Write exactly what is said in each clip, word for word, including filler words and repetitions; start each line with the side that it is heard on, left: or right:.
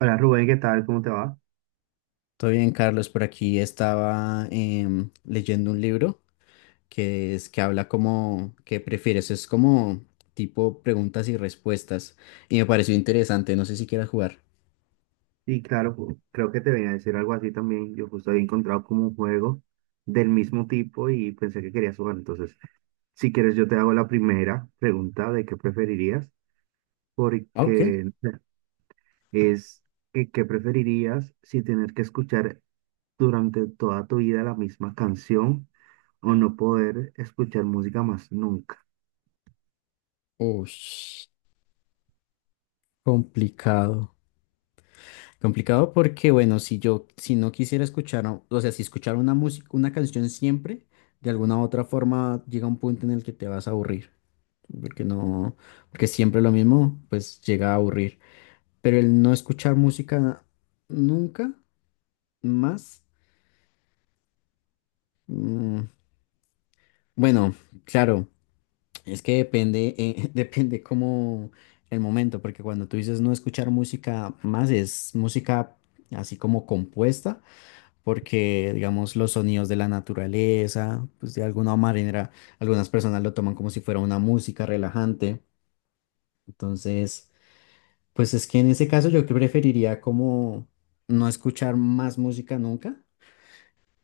right: Hola Rubén, ¿qué tal? ¿Cómo te va?
left: Todo bien, Carlos. Por aquí estaba em, leyendo un libro que es que habla como que prefieres. Es como tipo preguntas y respuestas. Y me pareció interesante. No sé si quieras jugar.
right: Y claro, ju- creo que te venía a decir algo así también. Yo justo había encontrado como un juego del mismo tipo y pensé que querías jugar. Entonces, si quieres, yo te hago la primera pregunta de qué preferirías,
left: Ah, OK.
right: porque es que, qué preferirías si tener que escuchar durante toda tu vida la misma canción o no poder escuchar música más nunca.
left: Ush, complicado. Complicado porque, bueno, si yo, si no quisiera escuchar, o o sea, si escuchar una música, una canción siempre, de alguna u otra forma llega un punto en el que te vas a aburrir. Porque no, porque siempre lo mismo, pues llega a aburrir. Pero el no escuchar música nunca más. mm, bueno, claro, es que depende, eh, depende como el momento, porque cuando tú dices no escuchar música más, es música así como compuesta, porque digamos los sonidos de la naturaleza, pues de alguna manera, algunas personas lo toman como si fuera una música relajante. Entonces, pues es que en ese caso yo preferiría como no escuchar más música nunca,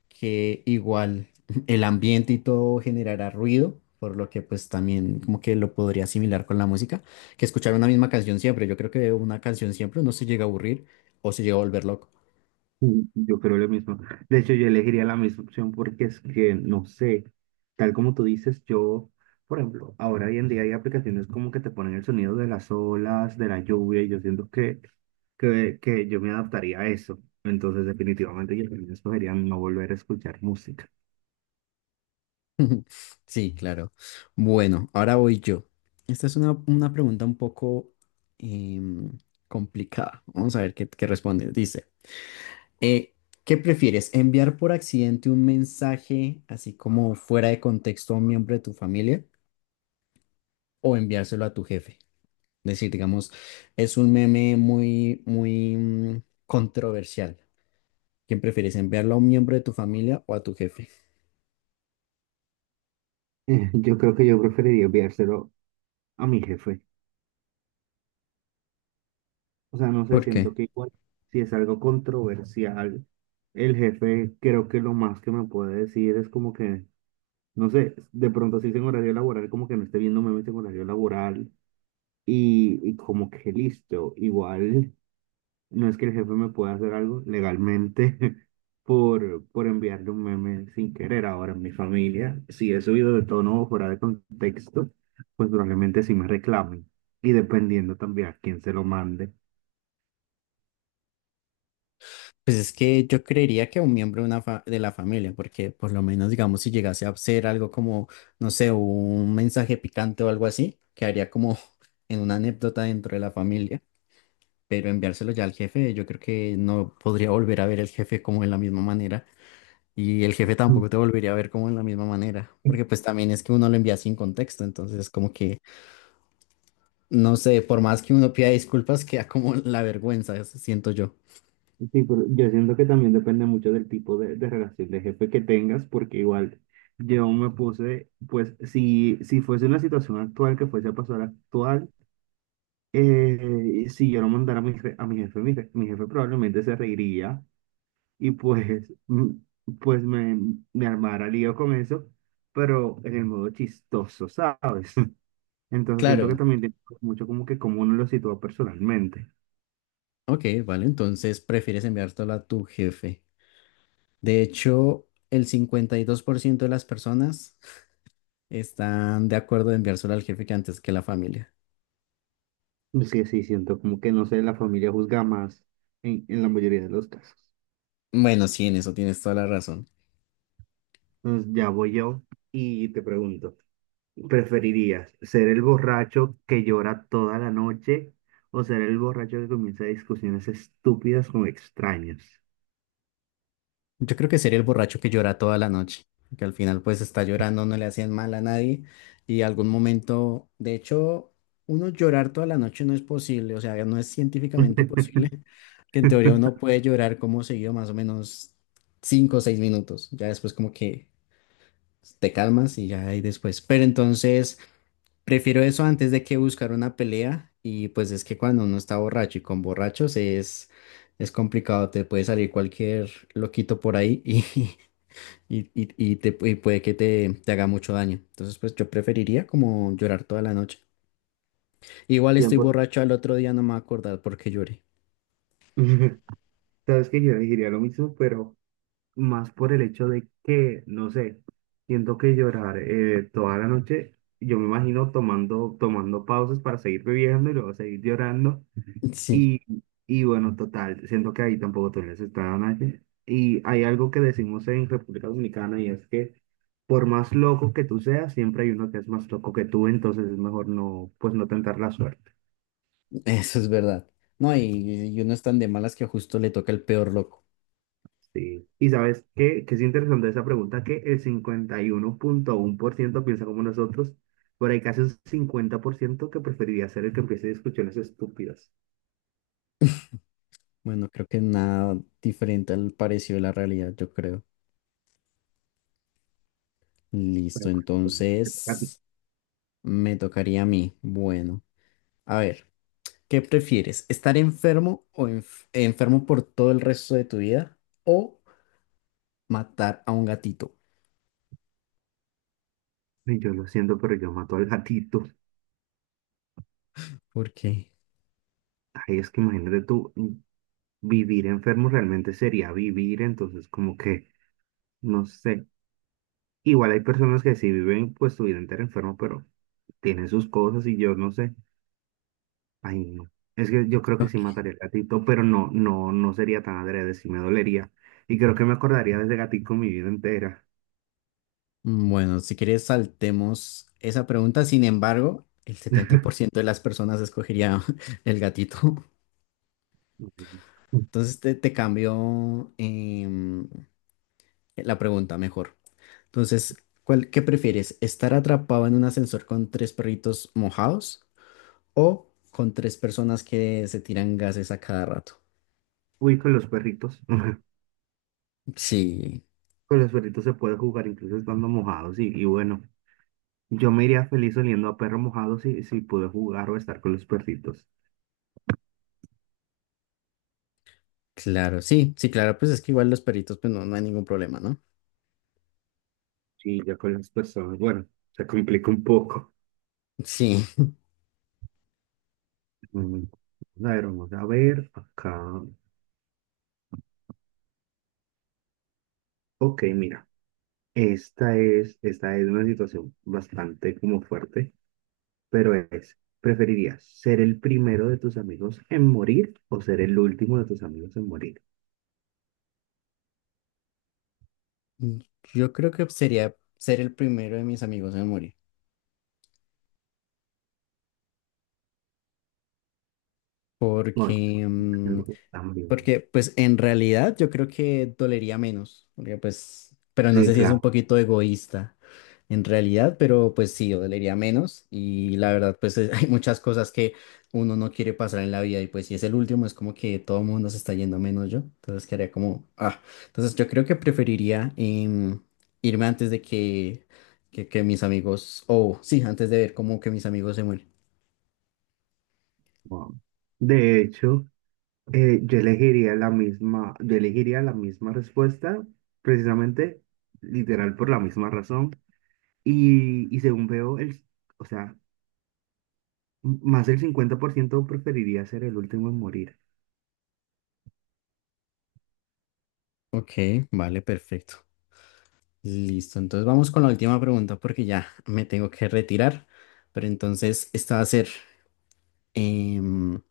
left: que igual el ambiente y todo generará ruido, por lo que pues también como que lo podría asimilar con la música, que escuchar una misma canción siempre. Yo creo que una canción siempre no se llega a aburrir o se llega a volver loco.
right: Sí, yo creo lo mismo. De hecho, yo elegiría la misma opción porque es que, no sé, tal como tú dices, yo, por ejemplo, ahora hoy en día hay aplicaciones como que te ponen el sonido de las olas, de la lluvia, y yo siento que, que, que yo me adaptaría a eso. Entonces, definitivamente yo también escogería no volver a escuchar música.
left: Sí, claro. Bueno, ahora voy yo. Esta es una, una pregunta un poco em, complicada. Vamos a ver qué, qué responde. Dice, eh, ¿qué prefieres? ¿Enviar por accidente un mensaje así como fuera de contexto a un miembro de tu familia o enviárselo a tu jefe? Decir, digamos, es un meme muy, muy mm, controversial. ¿Quién prefieres, enviarlo a un miembro de tu familia o a tu jefe?
right: Eh, Yo creo que yo preferiría enviárselo a mi jefe. O sea, no sé,
left: ¿Por
right: siento
left: qué?
right: que igual, si es algo controversial, el jefe creo que lo más que me puede decir es como que... No sé, de pronto si es en horario laboral, como que no esté viendo memes en horario laboral y, y como que listo, igual no es que el jefe me pueda hacer algo legalmente por, por enviarle un meme sin querer ahora en mi familia. Si he subido de tono o fuera de contexto, pues probablemente sí me reclamen y dependiendo también a quién se lo mande.
left: Pues es que yo creería que a un miembro de, una fa- de la familia, porque por lo menos, digamos, si llegase a ser algo como, no sé, un mensaje picante o algo así, quedaría como en una anécdota dentro de la familia, pero enviárselo ya al jefe, yo creo que no podría volver a ver al jefe como de la misma manera. Y el jefe tampoco te volvería a ver como en la misma manera, porque pues también es que uno lo envía sin contexto, entonces como que, no sé, por más que uno pida disculpas, queda como la vergüenza, eso siento yo.
right: Sí, pero yo siento que también depende mucho del tipo de, de relación de jefe que tengas, porque igual yo me puse, pues si, si fuese una situación actual que fuese a pasar actual, eh, si yo lo mandara a mi, re- a mi jefe, mi, re- mi jefe probablemente se reiría y pues, mm, pues me, me armara lío con eso, pero en el modo chistoso, ¿sabes? Entonces siento que
left: Claro,
right: también tiene mucho como que cómo uno lo sitúa personalmente.
left: ok, vale, entonces prefieres enviártelo a tu jefe. De hecho, el cincuenta y dos por ciento de las personas están de acuerdo en enviárselo al jefe que antes que la familia.
right: Pues sí, sí, siento como que no sé, la familia juzga más en, en la mayoría de los casos.
left: Bueno, sí, en eso tienes toda la razón.
right: Entonces, ya voy yo y te pregunto, ¿preferirías ser el borracho que llora toda la noche o ser el borracho que comienza discusiones estúpidas con extraños?
left: Yo creo que sería el borracho que llora toda la noche, que al final pues está llorando, no le hacían mal a nadie y algún momento, de hecho, uno llorar toda la noche no es posible, o sea, no es científicamente posible, que en teoría uno puede llorar como seguido más o menos cinco o seis minutos, ya después como que te calmas y ya ahí después, pero entonces prefiero eso antes de que buscar una pelea, y pues es que cuando uno está borracho y con borrachos es... Es complicado, te puede salir cualquier loquito por ahí y, y, y- y te, y puede que te, te haga mucho daño. Entonces, pues yo preferiría como llorar toda la noche. Igual estoy
right: Tiempo.
left: borracho al otro día, no me voy a acordar por qué lloré.
right: Sabes que yo elegiría lo mismo, pero más por el hecho de que, no sé, siento que llorar eh, toda la noche, yo me imagino tomando, tomando pausas para seguir bebiendo y luego seguir llorando.
left: Sí,
right: Y, y bueno, total, siento que ahí tampoco todavía se está dando nadie. Y hay algo que decimos en República Dominicana y es que por más loco que tú seas, siempre hay uno que es más loco que tú, entonces es mejor no, pues no tentar la suerte.
left: eso es verdad. No, y, y uno es tan de malas que justo le toca el peor loco.
right: Sí. Y sabes qué, que es interesante esa pregunta, que el cincuenta y uno uno punto uno por ciento piensa como nosotros, pero hay casi un cincuenta por ciento que preferiría ser el que empiece discusiones estúpidas.
left: Bueno, creo que nada diferente al parecido de la realidad, yo creo. Listo,
right: Pero,
left: entonces me tocaría a mí. Bueno, a ver, ¿qué prefieres? ¿Estar enfermo o enf- enfermo por todo el resto de tu vida o matar a un gatito?
right: y yo lo siento, pero yo mato al gatito.
left: ¿Por qué?
right: Ay, es que imagínate tú, mm, vivir enfermo realmente sería vivir, entonces como que, no sé. Igual hay personas que sí viven pues su vida entera enfermo, pero tienen sus cosas y yo no sé. Ay, no. Es que yo creo que sí
left: Ok.
right: mataría al gatito, pero no, no, no sería tan adrede, sí me dolería. Y creo que me acordaría de ese gatito mi vida entera.
left: Mm, bueno, si quieres saltemos esa pregunta. Sin embargo, el setenta por ciento de las personas escogería el gatito.
right: Ay.
left: Entonces te, te cambio em, la pregunta mejor. Entonces, ¿cuál, qué prefieres? ¿Estar atrapado en un ascensor con tres perritos mojados o con tres personas que se tiran gases a cada rato?
right: Uy, con los perritos.
left: Sí,
right: Con los perritos se puede jugar incluso estando mojados. Y, y bueno, yo me iría feliz oliendo a perro mojado si, si pude jugar o estar con los perritos.
left: claro, sí, sí, claro, pues es que igual los perritos, pues no, no hay ningún problema, ¿no?
right: Sí, ya con las personas. Bueno, se complica un poco.
left: Sí.
right: Mm. A ver, vamos a ver acá. Ok, mira. Esta es, esta es una situación bastante como fuerte, pero es, ¿preferirías ser el primero de tus amigos en morir o ser el último de tus amigos en morir?
left: Mm. Yo creo que sería ser el primero de mis amigos en morir,
right: No, yo
left: porque mm,
right: creo que también.
left: porque pues en realidad yo creo que dolería menos, porque pues, pero no
right: Sí,
left: sé si es un
right: claro.
left: poquito egoísta en realidad, pero pues sí, dolería menos y la verdad pues eh, hay muchas cosas que uno no quiere pasar en la vida, y pues si es el último es como que todo el mundo se está yendo menos yo, entonces quedaría como, ah, entonces yo creo que preferiría em, irme antes de que, que, que mis amigos, o sí, antes de ver como que mis amigos se mueren.
right: Wow. De hecho, eh, yo elegiría la misma, yo elegiría la misma respuesta, precisamente, literal, por la misma razón. Y, y según veo, el, o sea, m- más del cincuenta por ciento preferiría ser el último en morir.
left: Ok, vale, perfecto. Listo, entonces vamos con la última pregunta porque ya me tengo que retirar, pero entonces esta va a ser em,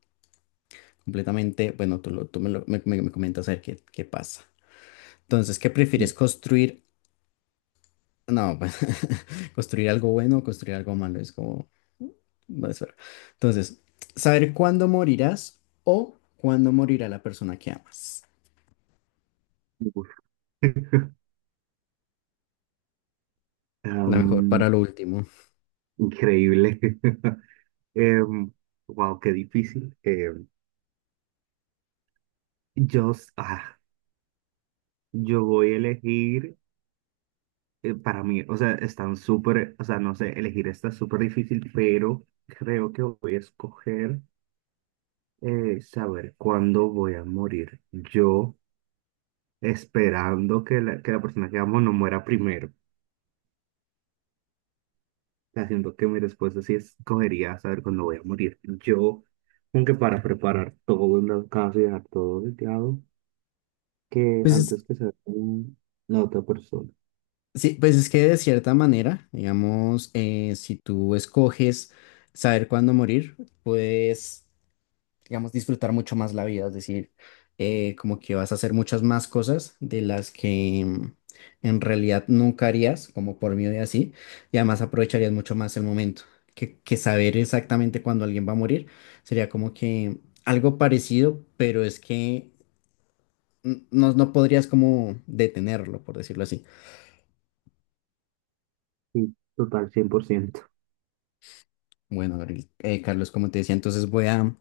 left: completamente, bueno, tú, lo- tú me, lo- me- me- me comentas a ver qué, qué pasa. Entonces, ¿qué prefieres construir? No, pues, construir algo bueno o construir algo malo, es como, mm, no es verdad. Entonces, saber cuándo morirás o cuándo morirá la persona que amas.
right: Uf.
left: La mejor
right: Am,
left: para lo último.
right: increíble. Em, wow, qué difícil. Em, yo, s- ah, yo voy a elegir, eh, para mí, o sea, están súper, o sea, no sé, elegir está súper difícil, pero creo que voy a escoger eh, saber cuándo voy a morir. Yo esperando que la, que la persona que amo no muera primero. Haciendo que mi respuesta sí escogería saber cuándo voy a morir. Yo, aunque para preparar todo en la casa y dejar todo dedicado, que
left: Pues es
right: antes que sea un- la otra persona.
left: Sí, pues es que de cierta manera, digamos, eh, si tú escoges saber cuándo morir, puedes, digamos, disfrutar mucho más la vida, es decir, eh, como que vas a hacer muchas más cosas de las que mm, en realidad nunca harías, como por miedo y así, y además aprovecharías mucho más el momento, que, que, saber exactamente cuándo alguien va a morir sería como que algo parecido, pero es que mm, no, no podrías como detenerlo, por decirlo así.
right: Sí, total, cien por ciento.
left: Bueno, Gabriel, eh, Carlos, como te decía, entonces voy a,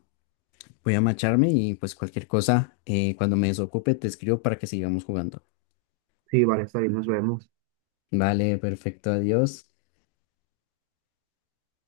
left: voy a marcharme y pues cualquier cosa, eh, cuando me desocupe, te escribo para que sigamos jugando.
right: Sí, vale, está bien, nos vemos.
left: Vale, perfecto, adiós.